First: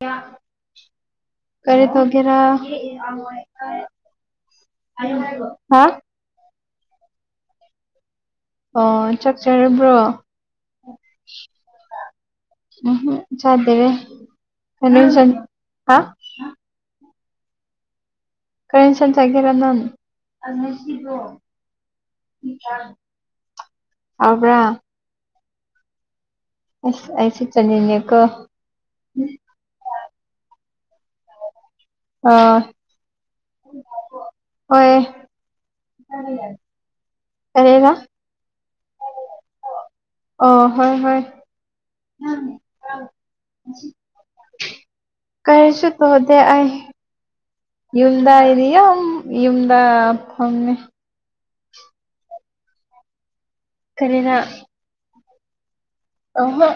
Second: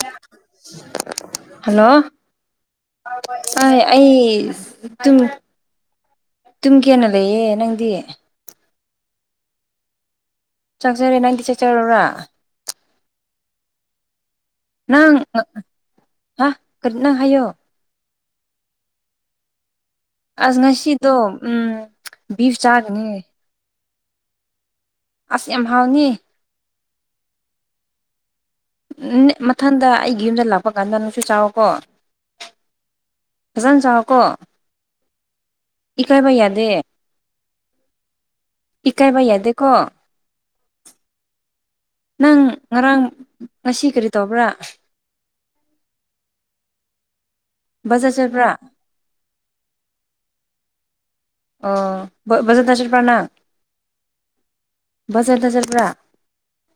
[unintelligible] ꯀꯔꯤ ꯍꯜꯂꯣ ꯇꯧꯒꯦꯔꯥ ꯑꯩ ꯑꯩ ꯍꯥ [unintelligible] ꯇꯨꯝ ꯀꯦꯅ ꯂꯩꯌꯦ ꯅꯪꯗꯤ ꯑꯣ ꯆꯛꯆꯔꯕ꯭ꯔꯣ ꯆꯛ ꯆꯔꯦ ꯅꯪꯗꯤ ꯆꯛ ꯆꯔꯕ ꯆꯗꯔꯤ ꯀꯔꯤ ꯍꯦꯟꯁꯥꯡ ꯍꯥ ꯍꯥ ꯀꯔꯤ ꯅꯪ ꯍꯥꯏꯌꯣ ꯀꯩ ꯅꯁꯟ ꯆꯒꯦꯔꯣ ꯅꯪ ꯑꯁ ꯉꯁꯤꯗꯣ ꯎꯝ ꯕꯤꯐ ꯆꯥꯒꯅꯤ ꯍꯥꯎꯕ꯭ꯔꯥ ꯑꯁ ꯌꯥꯝ ꯍꯥꯎꯅꯤ ꯑꯁ ꯑꯩꯁꯤ ꯆꯅꯤꯡꯉꯦ ꯀꯣ ꯃꯊꯪꯗ ꯑꯩꯒꯤ ꯌꯨꯝꯗ ꯂꯥꯛꯄ ꯀꯥꯟꯗ ꯅꯨꯡꯁꯨ ꯆꯥꯎꯋꯣꯀꯣ ꯑꯥ ꯆꯥꯎꯀꯣ ꯍꯣꯏ ꯏꯀꯥꯏꯕ ꯌꯥꯗꯦ ꯀꯔꯤꯕ ꯏꯀꯥꯏꯕ ꯌꯥꯗꯦꯀꯣ ꯑꯥ ꯍꯣꯏ ꯍꯣꯏ ꯅꯪ ꯉꯔꯥꯡ ꯉꯁꯤ ꯀꯔꯤ ꯇꯧꯕ꯭ꯔꯥ ꯀꯔꯤꯁꯨ ꯇꯧꯗꯦ ꯑꯩ ꯕꯖꯥꯔ ꯌꯨꯝꯗ ꯆꯠꯄ꯭ꯔꯥ ꯑꯩꯗꯤ ꯌꯨꯝꯗ ꯐꯝꯃꯦ ꯑꯣ ꯕꯖꯥꯔꯗ ꯆꯠꯄ꯭ꯔ ꯅꯪ ꯀꯔꯤꯔ ꯕꯖꯔꯗ ꯖꯠꯕ꯭ꯔꯥ ꯑꯥ ꯍꯥ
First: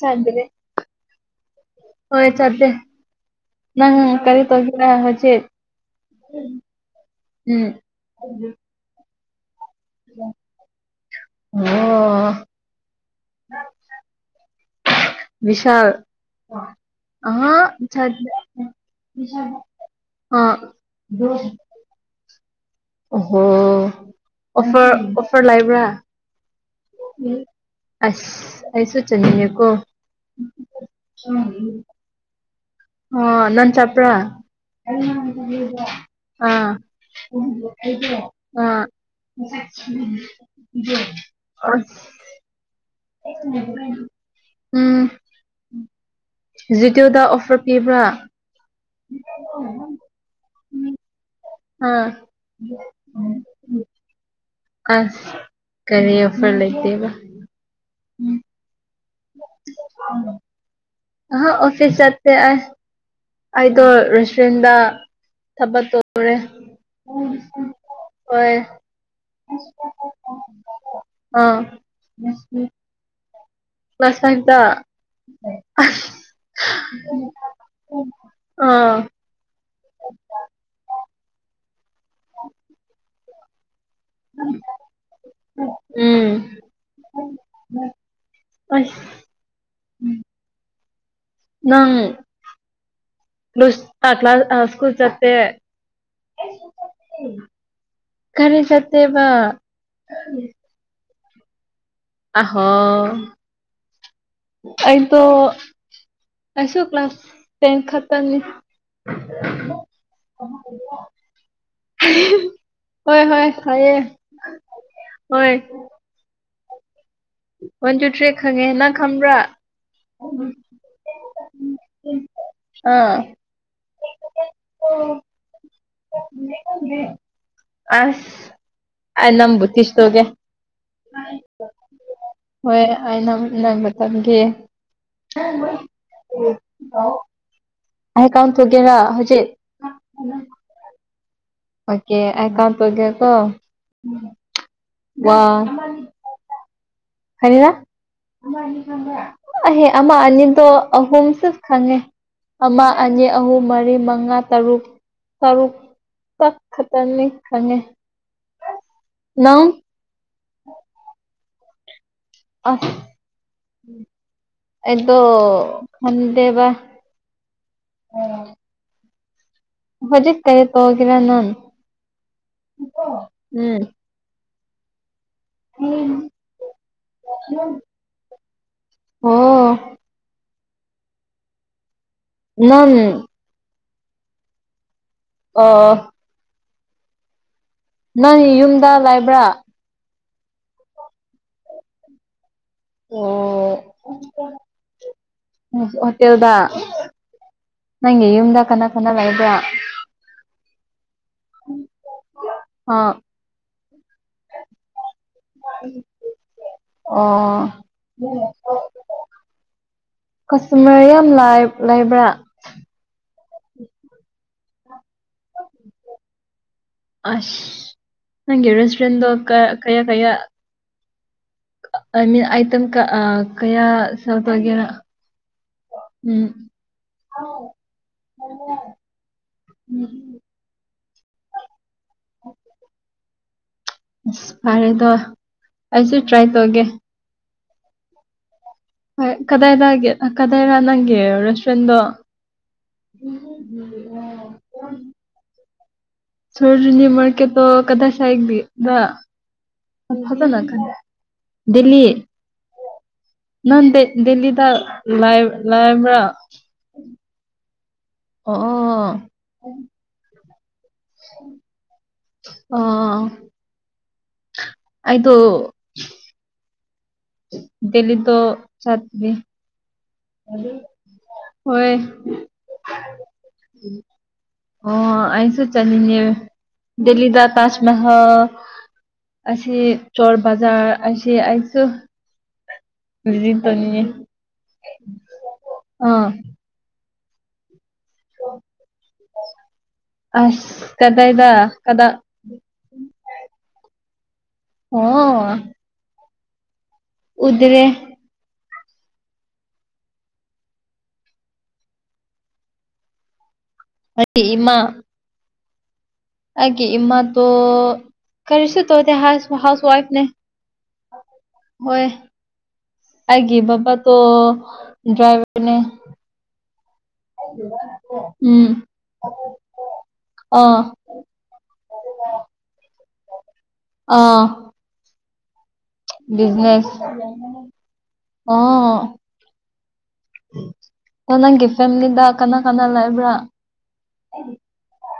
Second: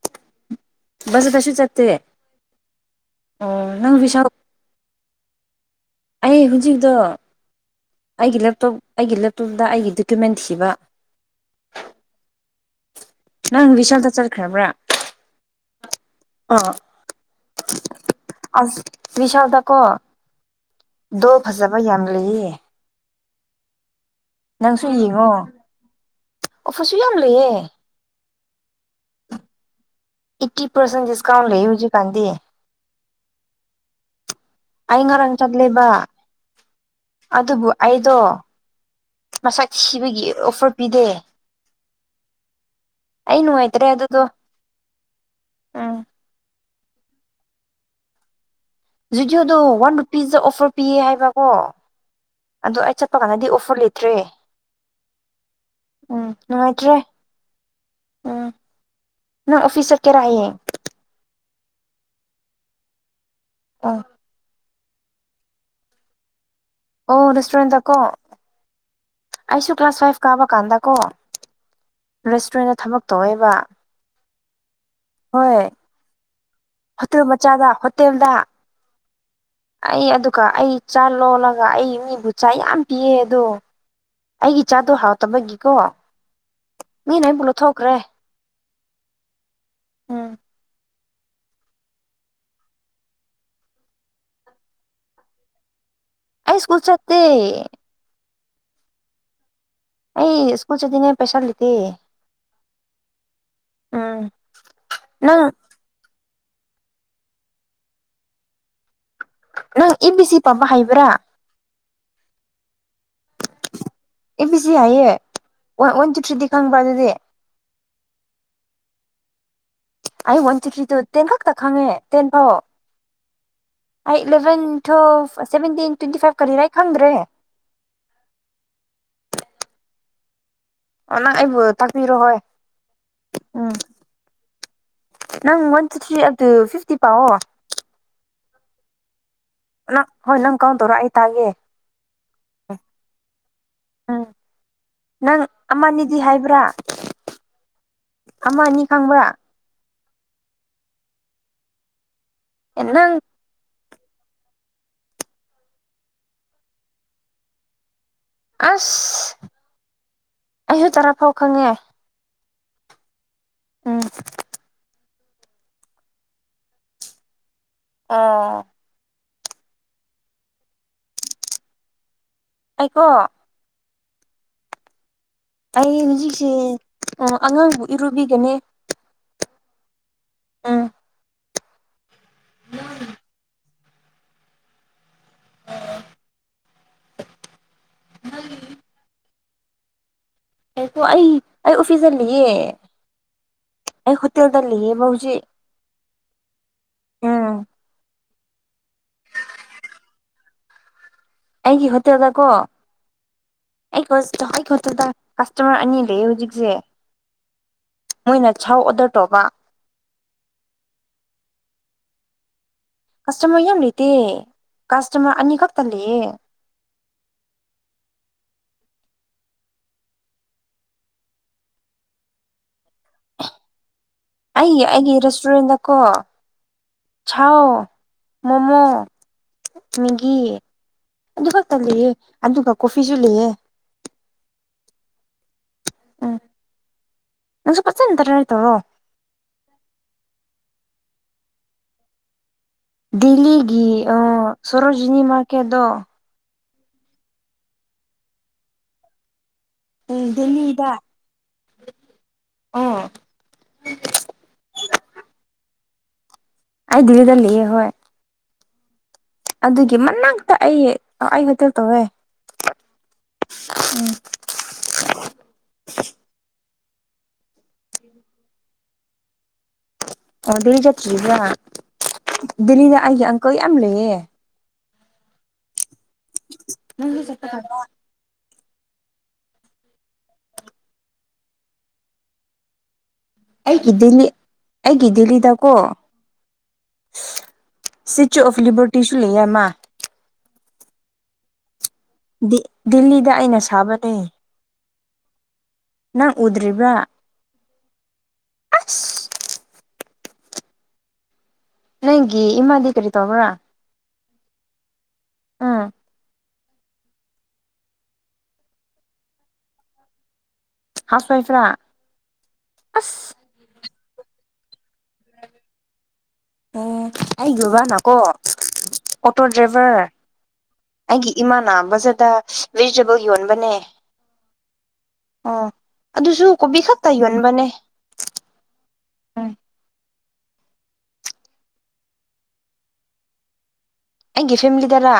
ꯆꯥꯠꯗꯔꯦ ꯕꯖꯥꯔꯗꯁꯨ ꯆꯠꯇꯦ ꯍꯣꯏ ꯆꯠꯗꯦ ꯑꯣ ꯅꯪ ꯕꯤꯁꯥꯜ ꯀꯔꯤ ꯇꯧꯕꯔ ꯍꯧꯖꯤꯛ ꯑꯩ ꯍꯧꯖꯤꯛꯗꯣ ꯎꯝ ꯑꯩꯒꯤ ꯂꯦꯞꯇꯣꯞ ꯑꯩꯒꯤ ꯂꯦꯞꯇꯣꯞ ꯗ ꯑꯩꯒꯤ ꯗꯣꯀꯨꯃꯦꯟ ꯊꯤꯕ ꯑꯣ ꯅꯪ ꯕꯤꯁꯥꯜꯗ ꯆꯠꯈ꯭ꯔꯕ꯭ꯔꯥ ꯕꯤꯁꯜ ꯑꯥ ꯑꯍꯥ ꯁꯠ ꯑꯁ ꯑꯥ ꯗꯣ ꯐꯖꯕ ꯌꯥꯝ ꯂꯩꯌꯦ ꯑꯣꯍꯣ ꯑꯣꯐꯔ ꯑꯣꯐꯔ ꯂꯩꯕ꯭ꯔꯥ ꯑꯣꯐ꯭ꯔꯁꯨ ꯌꯥꯝ ꯂꯩꯌꯦ ꯑꯁ ꯑꯩꯁꯨ ꯆꯠꯅꯤꯡꯉꯦꯀꯣ ꯑꯩꯇꯤ ꯄꯔꯁꯦꯟ ꯗꯤꯁꯀꯥꯎꯟ ꯂꯩ ꯍꯧꯖꯤꯛ ꯀꯥꯟꯗꯤ ꯑꯣ ꯅꯪ ꯆꯠꯄ꯭ꯔꯥ ꯑꯩ ꯉꯔꯥꯡ ꯆꯠꯂꯦꯕ ꯑꯥ ꯎꯝ ꯑꯩꯗꯣ ꯑꯥ ꯃꯁꯛ ꯊꯤꯕꯒꯤ ꯑꯣꯐꯔ ꯄꯤꯗꯦ [unintelligible] ꯑꯩ ꯅꯨꯡꯉꯥꯏꯇ꯭ꯔꯦ ꯑꯗꯨꯗꯣ ꯎꯝ ꯖꯤꯇꯦꯑꯣꯗ ꯑꯣꯐꯔ ꯄꯤꯕ꯭ꯔꯥ ꯨꯖꯤꯀꯦꯠꯇꯣ ꯋꯥꯟ ꯔꯨꯄꯤꯁꯇ ꯑꯣꯐꯔ ꯄꯤꯌꯦ ꯍꯥꯏꯕꯀꯣ ꯑꯣ ꯑꯥ ꯑꯗꯨ ꯑꯩ ꯆꯠꯄ ꯀꯥꯟꯗꯗꯤ ꯑꯣꯐꯔ ꯂꯩꯇ꯭ꯔꯦ ꯑꯁ ꯀꯔꯤ ꯎꯝ ꯑꯣꯐꯔ ꯅꯨꯡꯉꯥꯏꯇ꯭ꯔꯦ ꯂꯩꯇꯦꯕ ꯎꯝ ꯅꯪ ꯑꯣꯐꯤꯁ ꯆꯠꯀꯦꯔ ꯍꯌꯦꯡ ꯑꯍꯥ ꯑꯣꯐꯤꯁ ꯆꯠꯇꯦ ꯑꯩꯗꯣ ꯑꯣ ꯔꯦꯁꯇꯨꯔꯦꯟꯗ ꯊꯕꯛ ꯇꯧꯔꯦ ꯑꯣ ꯔꯦꯁꯇꯣꯔꯦꯟꯗꯀꯣ ꯍꯣꯏ ꯑꯩꯁꯨ ꯀ꯭ꯂꯥꯁ ꯐꯥꯏꯚ ꯀꯥꯕ ꯀꯥꯟꯗ ꯀꯣ ꯑꯥ ꯔꯦꯁꯇꯨꯔꯦꯟꯗ ꯊꯕꯛ ꯇꯧꯋꯦ ꯑꯁꯦꯡꯄ ꯍꯣꯏ ꯍꯣꯇꯦꯜ ꯃꯆꯥꯗ ꯍꯣꯇꯦꯜꯗ ꯑꯥ ꯑꯩ ꯑꯗꯨꯒ ꯑꯩ ꯆꯥ ꯂꯣꯜꯂꯒ ꯑꯩ ꯃꯤꯕꯨ ꯆꯥ ꯌꯥꯝ ꯄꯤꯌꯦ ꯑꯗꯣ ꯑꯩꯒꯤ ꯏꯆꯥꯗꯣ ꯍꯥꯎꯇꯕꯒꯤꯀꯣ ꯎꯝ ꯃꯤꯅ ꯑꯩꯕꯨ ꯂꯧꯊꯣꯛꯈ꯭ꯔꯦ ꯑꯁ ꯎꯝ ꯅꯪ ꯀ꯭ꯂꯥꯁ ꯢꯁꯀꯨꯜ ꯆꯠꯇꯦ ꯑꯩ ꯏꯁꯀꯨꯜ ꯆꯠꯇꯦ ꯀꯔꯤ ꯆꯠꯇꯦꯕ ꯑꯩ ꯏꯁꯀꯨꯜ ꯆꯠꯅꯤꯡ ꯉꯥꯢ ꯄꯩꯁꯥ ꯂꯩꯇꯦ ꯑꯍꯣ ꯎꯝ ꯑꯩꯗꯣ ꯅꯪ ꯑꯁꯨꯛ ꯀ꯭ꯂꯥꯁ ꯇꯦꯟ ꯈꯛ ꯇꯪꯅꯤ ꯅꯪ ꯑꯦ ꯕꯤ ꯁꯤ ꯄꯥꯕꯥ ꯍꯩꯕ꯭ꯔꯥ ꯍꯣꯏ ꯍꯣꯏ ꯍꯩꯌꯦ ꯑꯦ ꯕꯤ ꯁꯤ ꯍꯩꯌꯦ ꯍꯣꯢ ꯋꯥꯟ ꯋꯥꯟ ꯇꯨ ꯊ꯭ꯔꯤꯗꯤ ꯈꯪꯕ꯭ꯔꯥ ꯑꯗꯨꯗꯤ ꯋꯥꯟ ꯇꯨ ꯊ꯭ꯔꯔꯤ ꯈꯪꯉꯦ ꯅꯪ ꯈꯪꯕ꯭ꯔꯥ ꯑꯩ ꯋꯥꯟ ꯆꯤꯊ꯭ꯔꯤꯗꯨ ꯇꯦꯟ ꯈꯛꯇ ꯈꯪꯉꯦ ꯇꯦꯟ ꯐꯥꯎ ꯑꯥ eleven twelve seventeen twenty five ꯀꯔꯤꯔꯥ ꯑꯩ ꯈꯪꯗ꯭ꯔꯦ ꯑꯁ ꯑꯩ ꯅꯪꯕꯨꯊꯤꯁ ꯇꯧꯒꯦ ꯑꯣ ꯅꯪ ꯑꯩꯕꯨ ꯇꯥꯛꯄꯤꯔꯣ ꯍꯣꯏ ꯑꯩꯅ ꯎꯝ ꯅꯪꯕꯨ ꯇꯝꯒ ꯅꯪ ꯋꯥꯟ ꯇꯨ ꯊꯔꯤ ꯑꯗꯨ ꯐꯤꯞꯇꯤ ꯄꯋꯣ ꯍꯥꯏ ꯀꯥꯎꯟ ꯊꯨꯒꯦꯔ ꯍꯧꯖꯤꯛ ꯅ ꯍꯣꯏ ꯅꯪ ꯀꯥꯎ ꯇꯧꯔꯣ ꯑꯩꯥꯏ ꯇꯒꯦ ꯑꯣꯀꯦ ꯑꯩ ꯀꯥꯎꯟ ꯇꯧꯒꯦ ꯀꯣ ꯎꯝ ꯅꯪ ꯑꯃꯅꯤꯗꯤ ꯍꯥꯏꯕ꯭ꯔꯥ ꯍꯩꯌꯥ ꯑꯃ ꯑꯅꯤ ꯈꯪꯕꯔ ꯑꯣꯢ ꯑꯃ ꯑꯅꯤꯗꯨ ꯑꯥ ꯑꯍꯨꯝꯁꯨ ꯈꯪꯉꯦ ꯑꯦ ꯑꯃ ꯅꯪ ꯑꯅꯤ ꯑꯍꯨꯝ ꯃꯔꯤ ꯃꯔꯤ ꯃꯉꯥ ꯇꯔꯨꯛ ꯇꯔꯨꯛꯇꯛ ꯈꯛꯇꯪꯅꯦ ꯈꯪꯉꯦ ꯑꯁ ꯅꯪ ꯑꯩꯁꯨ ꯇꯔꯥ ꯐꯥꯎ ꯈꯪꯉꯦ ꯑꯁ ꯎꯝ ꯇꯣ ꯈꯟꯗꯦꯕ ꯑꯣ ꯍꯧꯖꯤꯛ ꯀꯩ ꯇꯧꯒꯔ ꯅꯪ ꯑꯩꯀꯣ ꯎꯝ ꯑꯩ ꯍꯧꯖꯤꯛꯁꯦ ꯑꯉꯥꯡꯕꯨ ꯏꯔꯨꯕꯤꯒꯅꯤ ꯑꯣ ꯎꯝ ꯅꯪ ꯑꯣ ꯅꯪ ꯌꯨꯝꯗ ꯂꯥꯏꯕ꯭ꯔꯥ ꯑꯩ ꯑꯩ ꯑꯣꯐꯤꯁꯇ ꯂꯩꯌꯦ ꯑꯣ ꯑꯩ ꯍꯣꯇꯦꯜꯗ ꯂꯩꯌꯦꯕ ꯍꯧꯖꯤꯛ ꯍꯣꯇꯦꯜꯗ ꯎꯝ ꯅꯪꯒꯤ ꯌꯨꯃꯗ ꯀꯅꯥ ꯀꯅꯥ ꯂꯩꯕ꯭ꯔ ꯑꯩꯒꯤ ꯍꯣꯠꯇꯗ ꯀꯣ ꯑꯩ ꯍꯠꯇꯗ ꯀꯁꯇꯃ꯭ꯔ ꯑꯅꯤ ꯂꯩꯌꯦ ꯍꯧꯖꯤꯛꯁꯦ ꯑꯣ ꯃꯣꯏꯅ ꯆꯧꯎ ꯑꯣꯗꯔ ꯇꯧꯕ ꯀꯁꯇꯃ꯭ꯔ ꯌꯥꯝ ꯂꯩꯕ꯭ꯔꯥ ꯀꯁꯇꯃꯔ ꯌꯥꯝ ꯂꯩꯇꯦ ꯀꯁꯇꯃꯔ ꯑꯅꯤ ꯈꯛꯇ ꯂꯩꯌꯦ ꯁꯦꯠꯗꯣꯜ ꯀꯌꯥ ꯀꯌꯥ ꯀꯌꯥ ꯑꯅꯤ ꯑꯥꯏꯇꯦꯝꯑꯥ ꯀꯌꯥ ꯁꯦꯜ ꯑꯩ ꯇꯧꯒꯦꯔꯥ ꯑꯩꯒꯤ ꯔꯦꯁꯇꯨꯔꯦꯟꯗꯀꯣ ꯎꯝ ꯁꯥꯎ ꯃꯣꯃꯣ ꯃꯦꯒꯒꯤ ꯑꯗꯨꯒꯛꯇ ꯂꯩꯑꯦ ꯑꯗꯨꯒ ꯀꯣꯐꯤꯁꯨ ꯂꯩꯑꯦ ꯏꯁ ꯐꯔꯦꯗ ꯑꯩꯁꯨ ꯎꯝ ꯇ꯭ꯔꯥꯏ ꯇꯧꯒꯦ ꯅꯪꯁꯨ ꯐꯖꯅ ꯗꯔ ꯔ ꯇꯧꯔꯣ ꯍꯣꯏ ꯀꯗꯥꯥꯏꯗꯒꯤ ꯀꯗꯥꯥꯏꯔ ꯅꯪꯒꯤ ꯔꯦꯁ [unintelligible] ꯗꯣ ꯗꯦꯜꯂꯤꯒꯤ ꯑ ꯁꯣꯔꯣꯖꯤꯅꯤ ꯃꯥꯔꯀꯦꯠꯗꯣ ꯁꯣꯔꯣꯖꯤꯅꯤ ꯃꯥꯔꯀꯦꯇꯣ ꯀꯗꯥꯏ ꯁꯥꯏꯠꯒꯤꯔ ꯑꯪ ꯎꯝ ꯐꯖꯅ ꯈꯪ ꯗꯦꯜꯂꯤꯗ ꯗꯤꯜꯂꯤ ꯑꯣ ꯅꯪ ꯗꯤ ꯗꯤꯜꯂꯤꯗ ꯂꯕ꯭ꯔ ꯑꯩ ꯗꯤꯜꯂꯤꯗ ꯂꯩꯌꯦ ꯍꯣꯏ ꯑꯣ ꯑꯣ ꯑꯗꯨꯒꯤ ꯃꯅꯥꯛꯇ ꯑꯩ ꯑꯩ ꯍꯣꯇꯦꯜ ꯇꯧꯋꯦ ꯑꯣ [unintelligible] ꯎꯝ ꯑꯩꯗꯣ ꯗꯦꯜꯂꯤꯗꯣ ꯆꯠꯇ꯭ꯔꯤ ꯑꯣ ꯗꯤꯜꯂꯤ ꯆꯇ꯭ꯔꯤꯕ ꯗꯤꯜꯂꯤꯗ ꯑꯩꯒꯤ ꯑꯪꯛꯜ ꯌꯥꯝ ꯂꯩꯌꯦ ꯑꯣ ꯑꯩꯁꯨ ꯆꯠꯅꯤꯡꯉꯦ ꯗꯤꯜꯂꯤꯗ ꯇꯥꯖꯃꯍꯜ ꯑꯁꯤ ꯆꯣꯔꯕꯖꯥꯔ ꯑꯁꯤ ꯑꯩꯁꯨ ꯚꯤꯖꯤꯠ ꯑꯩꯒꯤ ꯇꯧꯅꯤꯡꯉꯦ ꯗꯤꯜꯂꯤ ꯑꯩꯒꯤ ꯗꯜꯂꯤꯗꯀꯣ ꯑꯥ ꯁ꯭ꯇꯦꯆꯨ ꯑꯣꯐ ꯂꯤꯕꯔꯇꯤꯁꯨ ꯂꯩꯌꯦ ꯑꯃ ꯀꯗꯥꯥꯏꯗ ꯗꯤ ꯗꯤꯜꯂꯤꯗ ꯑꯩꯅ ꯁꯥꯕꯅꯦ ꯑꯣ ꯅꯪ ꯎꯗ꯭ꯔꯤꯕ꯭ꯔ ꯎꯗꯔꯦ ꯑꯁ ꯅꯪꯒꯤ ꯏꯃꯥꯗꯤ ꯀꯔꯤ ꯇꯧꯕ꯭ꯔ ꯑꯩ ꯏꯃꯥ ꯑ ꯑꯩꯒꯤ ꯏꯃꯥꯗꯣ ꯀꯔꯤꯁꯨ ꯇꯧꯗꯦ ꯍꯥꯎ꯭ꯜꯁ ꯍꯥꯎꯁ ꯋꯥꯏꯐꯅꯦ ꯍꯥꯎꯁ ꯋꯥꯏꯐꯔꯥ ꯍꯣꯏ ꯑꯁ ꯑꯩꯒꯤ ꯕꯥꯕ ꯗꯣ ꯗ꯭ꯔꯥꯏꯚ꯭ꯔꯅꯦ ꯎꯝ ꯑꯩꯒꯤ ꯕꯕꯥꯅꯀꯣ ꯎꯝ ꯑꯣꯇꯣ ꯗ꯭ꯔꯥꯏꯚ꯭ꯔ ꯑꯥ ꯑꯩꯒꯤ ꯏꯃꯥꯅ ꯕꯖꯥꯔꯗ ꯚꯦꯖꯤꯇꯦꯕꯜ ꯌꯣꯟꯕꯅꯦ ꯑꯥ ꯑꯣ ꯑꯗꯨꯁꯨ ꯀꯣꯕꯤ ꯕꯤꯖꯤꯅꯦꯁ ꯈꯛꯇ ꯌꯣꯟꯕꯅꯦ ꯑꯣ ꯎꯝ ꯑꯣ ꯅꯪꯒꯤ ꯐꯦꯃꯤꯂꯤꯗ ꯀꯅꯥ ꯀꯅꯥ ꯂꯩꯏꯕ꯭ꯔ ꯑꯩꯒꯤ ꯐꯦꯃꯤꯂꯤꯗꯔ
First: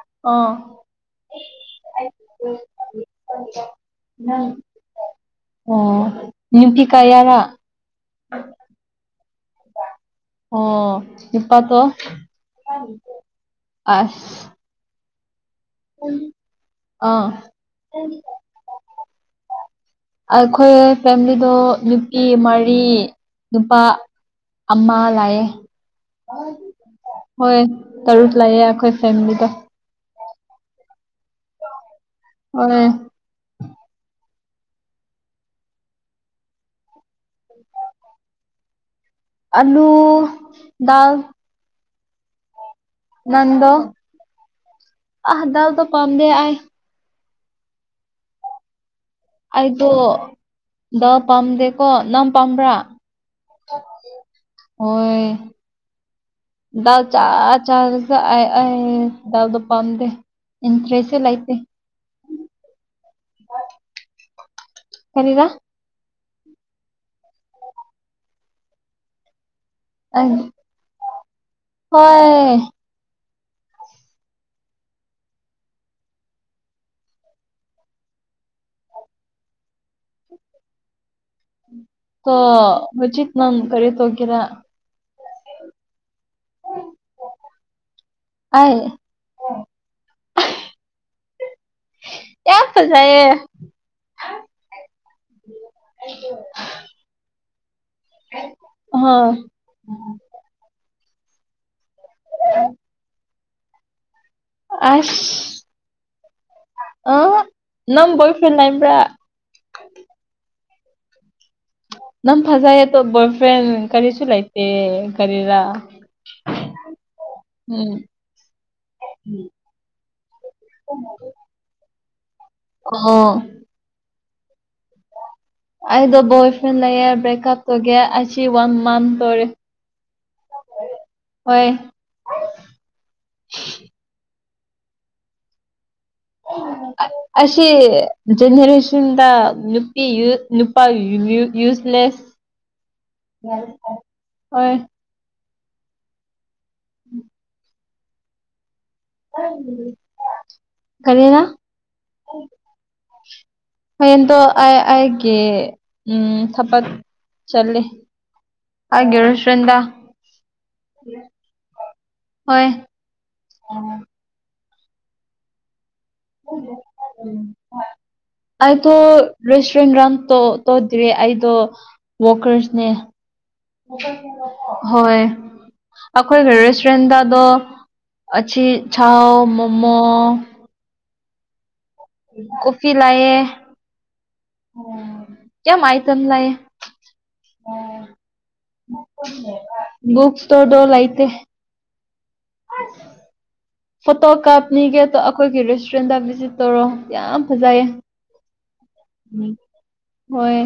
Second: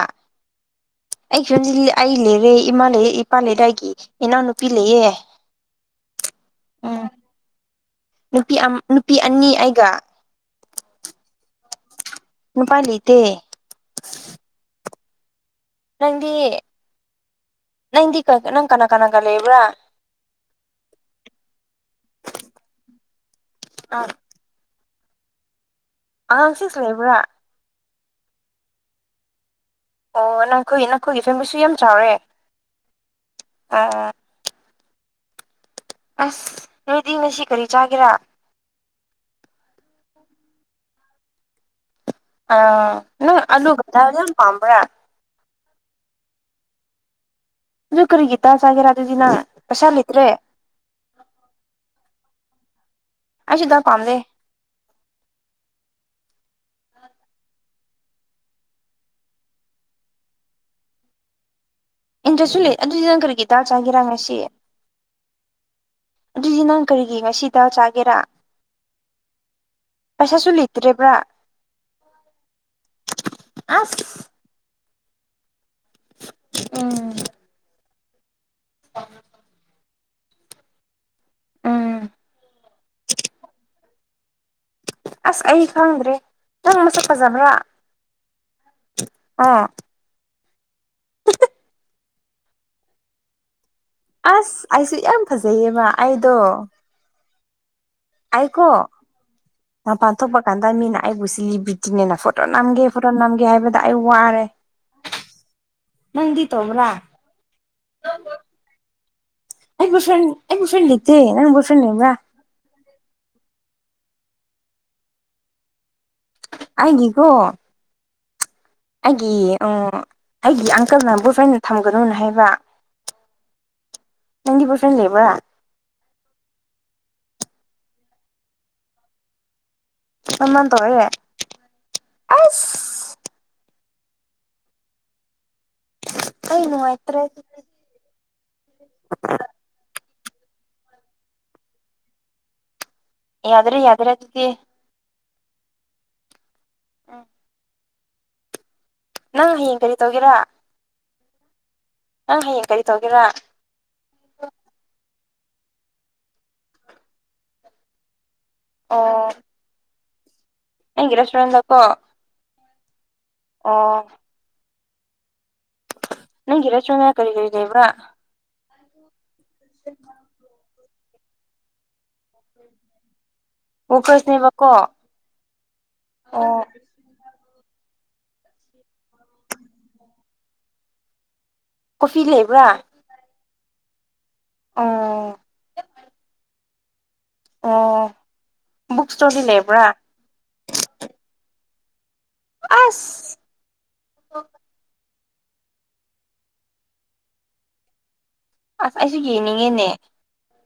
ꯑꯩ ꯐꯤꯃꯤꯂꯤ ꯑꯩ ꯂꯩꯔꯦ ꯏꯃꯥ ꯂꯩꯔꯦ ꯏꯄꯥ ꯂꯩꯔꯦ ꯑꯩꯒꯤ ꯏꯅꯥꯎ ꯅꯨꯄꯤ ꯂꯩꯌꯦ ꯑꯣ ꯅꯨꯄꯤ ꯎꯝ ꯀꯌꯥꯔꯥ ꯅꯨꯄꯤ ꯑꯃ ꯅꯨꯄꯤ ꯑꯅꯤ ꯑꯩꯒ ꯑꯣ [unintelligible] ꯅꯨꯄꯥ ꯂꯩꯇꯦ ꯑꯁ ꯅꯪꯗꯤ ꯑꯥ ꯅꯪꯗꯤ ꯀ ꯅꯪ ꯀꯅꯥ ꯀꯅꯥꯒ ꯂꯩꯕ꯭ꯔ ꯑꯩꯈꯣꯏ ꯐꯦꯃꯤꯂꯤꯗꯣ ꯅꯨꯄꯤ ꯃꯔꯤ ꯅꯨꯄꯥ ꯑ ꯑꯃ ꯂꯩꯌꯦ ꯑꯉꯥꯡ ꯁꯤꯛꯁ ꯂꯩꯕ꯭ꯔꯥ ꯍꯣꯏ ꯇꯔꯨꯛ ꯂꯩꯌꯦ ꯑꯩꯈꯣꯏ ꯐꯦꯃꯤꯂꯤꯗꯣ ꯑꯣ ꯅꯈꯣꯏ ꯅꯈꯣꯏꯒꯤ ꯐꯦꯃꯤꯂꯤꯁꯨ ꯌꯥꯝ ꯆꯥꯎꯋꯦ [unintelligible] ꯑꯥꯑꯥ ꯑꯁ ꯔꯦꯗꯤ ꯉꯁꯤ ꯀꯔꯤ ꯆꯥꯒꯦꯔꯥ ꯑꯂꯨ ꯗꯥꯜ ꯑꯥ ꯅꯪ ꯑꯂꯨ ꯅꯟꯗꯣ ꯙꯥꯜ ꯒꯨꯝꯕ ꯌꯥꯝ ꯄꯥꯝꯕꯔ ꯑꯥ ꯗꯥꯜꯗꯣ ꯄꯥꯝꯗꯦ ꯑꯩ ꯑꯗꯨ ꯀꯔꯤꯒꯤ ꯇ ꯆꯥꯒꯦꯔ ꯑꯩꯗꯣ ꯗꯥꯜ ꯄꯥꯝꯗꯦꯀꯣ ꯅꯪ ꯄꯥꯝꯕ꯭ꯔꯥ ꯑꯩꯁꯨ ꯗꯥꯜ ꯄꯥꯝꯗꯦ ꯑꯣꯏ ꯗꯜ ꯆꯥ ꯆꯥꯔ ꯑꯩ ꯗꯥꯜꯗꯣ ꯄꯥꯝꯗꯦ ꯏꯟꯇ꯭ꯔꯦꯁ ꯂꯥꯏꯇꯦ ꯏꯟꯇ꯭ꯔꯦꯁꯁꯨ ꯂꯩ ꯑꯗꯨꯗꯤ ꯅꯪ ꯀꯔꯤꯒꯤ ꯗꯥꯜ ꯆꯥꯒꯦꯔꯥ ꯉꯁꯤ ꯀꯔꯤꯔ ꯑꯗꯨꯗꯤ ꯅꯪ ꯀꯔꯤꯒꯤ ꯉꯁꯤ ꯗꯥꯜ ꯆꯥꯒꯦꯔꯥ ꯑꯩ ꯄꯩꯁꯥꯁꯨ ꯂꯤꯇ꯭ꯔꯦꯕ꯭ꯔꯥ ꯍꯣꯏ ꯑꯁ ꯎꯝ [unintelligible] ꯎꯝ ꯀꯣ ꯍꯧꯖꯤꯠ ꯅꯪ ꯀꯔꯤ ꯇꯧꯒꯦꯔ ꯑꯁ ꯑꯩ ꯈꯪꯗ꯭ꯔꯦ ꯅꯪ ꯃꯁꯛ ꯐꯖꯥꯕꯔ ꯑꯩ ꯑꯥ ꯑꯦ ꯐꯖꯌꯦ ꯑꯁ ꯑꯩꯁꯨ ꯌꯥꯝ ꯐꯖꯩꯌꯦꯕ ꯑꯩꯗꯣ ꯑꯩꯀꯣ ꯍꯣꯏ ꯃꯄꯥꯟ ꯊꯣꯛꯄ ꯀꯥꯟꯗ ꯃꯤꯅ ꯑꯩꯕꯨ ꯁꯤ ꯂꯤꯕꯤ ꯆꯅꯤꯅ ꯐꯣꯇꯣ ꯅꯝꯒꯦ ꯐꯣꯇꯣ ꯅꯝꯒꯦ ꯍꯥꯏꯕꯗ ꯑꯩ ꯋꯥꯔꯦ ꯑꯁ ꯅꯪꯗꯤ ꯇꯧꯕ꯭ꯔꯥ ꯑꯥ ꯅꯪ ꯕꯣꯢ ꯐꯔꯦꯟ ꯂꯩꯕ꯭ꯔꯥ ꯑꯩ ꯕꯣꯢ ꯐꯦꯟ ꯑꯩ ꯕꯣꯢ ꯐꯦꯔꯦꯟ ꯂꯩꯇꯦ ꯅꯪ ꯕꯣꯏ ꯐ꯭ꯔꯦꯟ ꯂꯩꯕ꯭ꯔꯥ ꯅꯪ ꯐꯖꯔꯤꯗꯣ ꯕꯣꯢ ꯐ꯭ꯔꯦꯟ ꯀꯔꯤꯁꯨꯨ ꯂꯩꯥꯏꯇꯦ ꯀꯔꯤꯔ ꯑꯩ ꯒꯤꯀꯣ ꯑꯩꯒꯤ ꯑꯩꯒꯤ ꯑꯪꯀꯜꯅ ꯕꯣꯏ ꯐꯟ ꯊꯝꯒꯅꯨ ꯍꯥꯏꯕ ꯑꯣ ꯅꯪꯗꯤ ꯕꯣꯢ ꯐꯔꯦꯟ ꯂꯩꯕꯔ ꯑꯩꯗꯣ ꯕꯣꯏ ꯐ꯭ꯔꯦꯟ ꯂꯩꯌꯦ ꯕ꯭ꯔꯦꯛꯀꯞ ꯇꯧꯒꯦ ꯑꯁꯤ ꯋꯥꯟ ꯃꯟ ꯇꯧꯔꯦ ꯀꯃꯥꯢ ꯇꯧꯔꯒ ꯍꯣꯏ ꯑꯁ ꯑꯩ ꯅꯨꯡꯉꯥꯏꯇ꯭ꯔꯦ ꯑꯁꯤ ꯖꯅꯔꯦꯁꯟꯗ ꯅꯨꯄꯤ ꯌꯨꯠ ꯅꯨꯄꯥ ꯌꯨꯁꯂꯦꯁ ꯌꯥꯗ꯭ꯔꯦ ꯌꯥꯗ꯭ꯔꯦ ꯑꯗꯨꯗꯤ ꯍꯣꯢ ꯎꯝ ꯅꯪ ꯍꯌꯦꯡ ꯀꯔꯤ ꯇꯧꯒꯦꯔ ꯀꯔꯤꯔ ꯇꯧꯒꯦꯔꯥ ꯍꯣꯔꯦꯟꯗꯣ ꯑ ꯑꯩ ꯀꯤ ꯎꯝ ꯊꯕꯛ ꯆꯠꯂꯦ ꯑꯩꯒꯤ ꯑꯣ ꯔꯦꯁꯇꯨꯔꯦꯟꯗ ꯅꯪꯒꯤ ꯔꯦꯁꯣꯔꯦꯟ ꯗꯀꯣ ꯍꯣꯏ ꯑꯣ ꯅꯪꯒꯤ ꯔꯦꯁꯇꯨꯔꯦꯟꯗ ꯀꯔꯤ ꯀꯔꯤ ꯂꯩꯕ꯭ꯔꯥ ꯑꯩꯗꯣ ꯔꯦꯁꯇꯨꯔꯦꯟ ꯔꯟ ꯇꯧꯗ꯭꯭ꯔꯦ ꯑꯩꯗꯣ ꯋꯥꯀꯔꯁꯅꯦ ꯋꯥꯀꯔꯁꯅꯦꯕꯀꯣ ꯍꯣꯏ ꯑꯩꯈꯣꯏꯒꯤ ꯑꯣ ꯔꯦꯁꯇꯨꯔꯦꯟꯗꯗꯣ ꯑꯆꯤ ꯆꯥꯎ ꯃꯣꯃꯣ ꯀꯣꯐꯤ ꯂꯩꯕ꯭ꯔꯥ ꯀꯣꯐꯤ ꯂꯥꯏꯌꯦ ꯑꯣ [unintelligible] ꯑꯣ ꯕꯨꯛ ꯕꯨꯛꯇꯗꯤ ꯏꯁꯇꯣꯔꯗꯤ ꯂꯩꯕ꯭ꯔ ꯂꯩꯕ꯭ꯔꯥ ꯕꯨꯛꯇꯣꯗꯣ ꯂꯩꯇꯦ ꯑꯁ ꯐꯣꯇꯣ ꯀꯥꯞꯂꯤꯒꯦ [unintelligible] ꯑꯩꯈꯣꯏꯒꯤ ꯔꯦꯁꯇꯨꯔꯦꯟꯗ ꯚꯤꯖꯤꯠ ꯇꯧꯔꯣ ꯌꯥꯝ ꯐꯖꯩꯌꯦ ꯑꯁ ꯑꯩꯁꯨ ꯎꯝ ꯌꯦꯡꯅꯤꯡꯉꯦꯅꯦ ꯍꯣꯏꯌꯦ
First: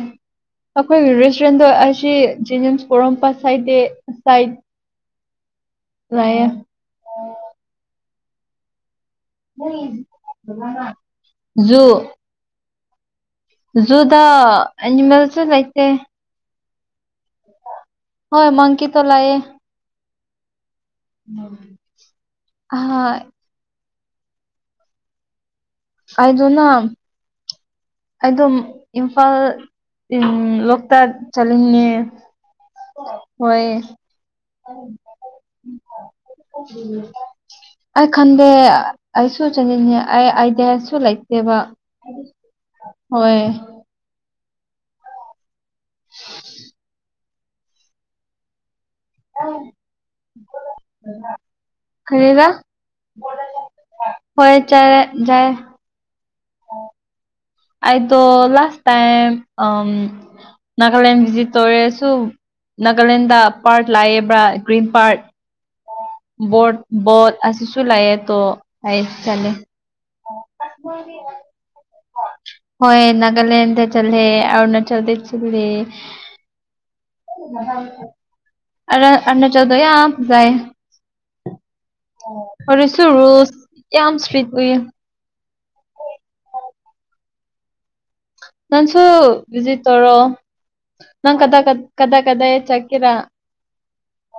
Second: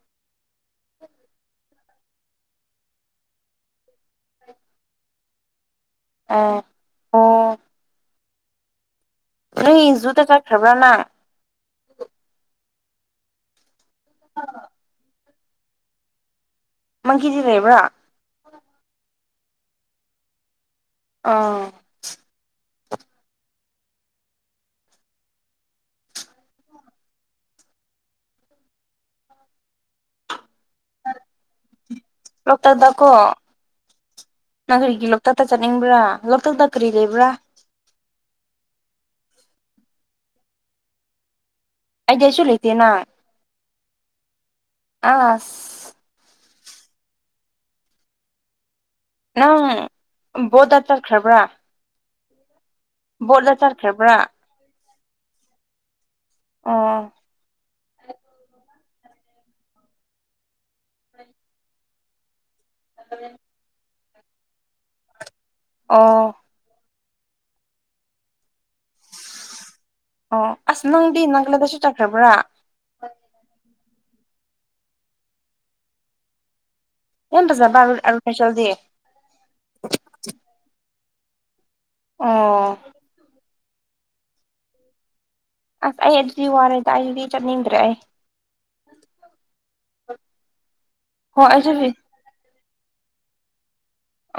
ꯑꯈꯣꯏꯒꯤ ꯔꯦꯁꯇꯨꯔꯦꯟꯗꯣ ꯑꯁꯤ ꯖꯦꯅꯤꯝꯁ ꯄꯣꯔꯣꯝꯄꯥꯠ ꯁꯥꯏꯠꯗꯦ ꯁꯥꯏꯠ ꯑ ꯂꯩꯌꯦ ꯑꯣ ꯅꯪ ꯏꯟꯖꯨꯗꯣ ꯆꯠꯈ꯭ꯔꯕ ꯅꯪ ꯖꯨ ꯖꯨꯨꯗꯥ ꯑꯦꯅꯤꯃꯦꯜꯁꯨ ꯂꯩꯇꯦ ꯃꯪꯀꯤꯗꯤ ꯂꯩꯕ꯭ꯔ ꯀꯤꯇꯣ ꯂꯩꯌꯦ ꯑꯥ ꯑꯍꯣꯏ ꯑꯥꯏꯗꯣꯅꯥꯝ ꯑꯗꯨꯝ ꯏꯝꯐꯥꯜ ꯏꯝꯂꯣ ꯇ ꯆꯂꯤꯡꯉꯦ ꯂꯣꯛꯇꯥꯛꯇꯀꯣ ꯍꯣꯏꯌꯦ ꯀꯔꯤꯒꯤ ꯂꯣꯛꯇꯛꯇ ꯆꯠꯅꯤꯡꯕ꯭ꯔꯥ ꯂꯣꯛꯇꯛꯇ ꯀꯔꯤ ꯂꯩꯕ꯭ꯔꯥ ꯑꯩ ꯈꯟꯗꯦ ꯑꯩꯁꯨ ꯆꯅꯤꯡꯉꯦ ꯑꯩ ꯑꯩꯗꯤꯌꯥꯁꯨ ꯂꯩꯇꯦꯕ ꯑꯥꯏꯗ꯭ꯌꯁꯨ ꯂꯩ ꯍꯣꯏ ꯑꯁ [inaudible] ꯅꯪ ꯕꯣꯔꯗꯇ ꯆꯠꯈ꯭ꯔꯕ꯭ꯔ ꯀꯔꯤꯔꯥ ꯕꯣꯠꯌ ꯆꯠꯈ꯭ꯔꯕ ꯖꯥꯏ ꯑꯣ ꯑꯥꯏꯗꯣ ꯂꯥꯁ ꯇꯥꯏꯝ ꯑꯝ ꯅꯥꯒꯥꯂꯦꯟ ꯚꯤꯖꯤꯠꯇꯣꯔꯦꯁꯨ ꯅꯥꯒꯥꯂꯦꯟꯗ ꯄꯥꯔꯠꯛ ꯂꯩꯌꯦꯑꯕ ꯒ꯭ꯔꯤꯟ ꯄꯥꯔꯛ ꯑꯣ ꯕꯣꯠ ꯑꯁꯤꯁꯨ ꯂꯩꯌꯦꯇꯣ ꯍꯥꯏ ꯇꯣ ꯑꯣ ꯑꯁ ꯅꯪꯗꯤ [unintelligible] ꯅꯥꯒꯥꯂꯦꯟꯗꯁꯨ ꯆꯠꯈ꯭ꯔꯕ꯭ꯔꯥ ꯍꯣꯏ ꯅꯥꯒꯥꯂꯦꯟꯗ ꯆꯠꯂꯦ ꯑꯔꯨꯅꯥꯆꯜꯗ ꯆꯠꯂꯦ ꯌꯥꯝ ꯐꯖꯕ ꯑꯔꯨꯅꯥꯆꯜꯗꯤ ꯑꯔꯨ ꯑꯔꯨꯅꯥꯆꯜꯗꯣ ꯌꯥꯝ ꯐꯖꯩ ꯑꯣ ꯍꯧꯖꯤꯛꯁꯨ ꯔꯨꯜꯁ ꯌꯥꯝ ꯁ꯭ꯇꯤꯛ ꯑꯣꯏꯌꯦ ꯑꯁ ꯑꯩ ꯑꯗꯨꯗꯤ ꯋꯥꯔꯦꯗ ꯑꯩꯗꯤ ꯆꯠꯅꯤꯡꯗ꯭ꯔꯦ ꯑꯩ ꯅꯟꯁꯨ ꯚꯤꯖꯤꯠ ꯇꯧꯔꯑꯣ ꯅꯪ ꯍꯣꯏ ꯀꯗꯥꯏ ꯑꯩꯁꯨ ꯀ ꯀꯗꯥꯏ ꯀꯗꯥꯏ ꯆꯠ ꯀꯦꯗ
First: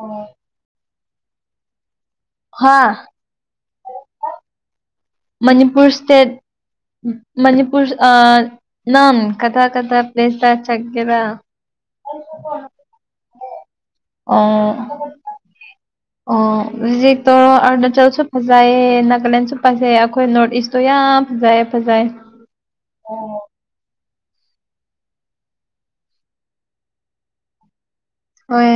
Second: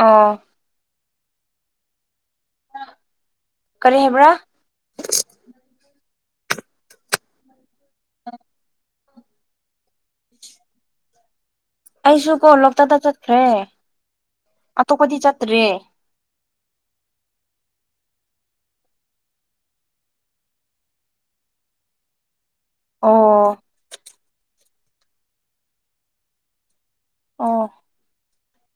ꯑꯣ ꯍꯥ ꯀꯔꯤ ꯍꯥꯏꯕ꯭ꯔ ꯃꯅꯤꯄꯨꯔ ꯁꯇꯦꯠ ꯃꯅꯤꯄꯨꯔ ꯑꯥ ꯅꯪ ꯀꯗꯥ ꯀꯗꯥ ꯄ꯭ꯂꯦꯁꯇ ꯆꯠꯀꯦꯔ ꯑꯩꯁꯨ ꯀꯣ ꯂꯣꯛꯇꯥꯛꯇ ꯆꯠꯈ꯭ꯔꯦ ꯑꯣ ꯑꯇꯣꯞꯄꯗꯤ ꯆꯠꯇ꯭ꯔꯦ ꯑꯣ ꯚꯤꯖꯤꯠ ꯇꯣꯔꯣ ꯑꯔꯨꯅꯆꯜ ꯁꯨ ꯐꯖꯩꯌꯦ ꯅꯥꯒꯥꯂꯦꯟꯁꯨ ꯐꯖꯩ ꯑꯩꯈꯣꯏ ꯅꯣꯔꯠ ꯏꯁꯇꯣ ꯌꯥꯝ ꯐꯖꯩꯌꯦ ꯐꯖꯩ ꯑꯣ ꯑꯣ ꯍꯣꯏ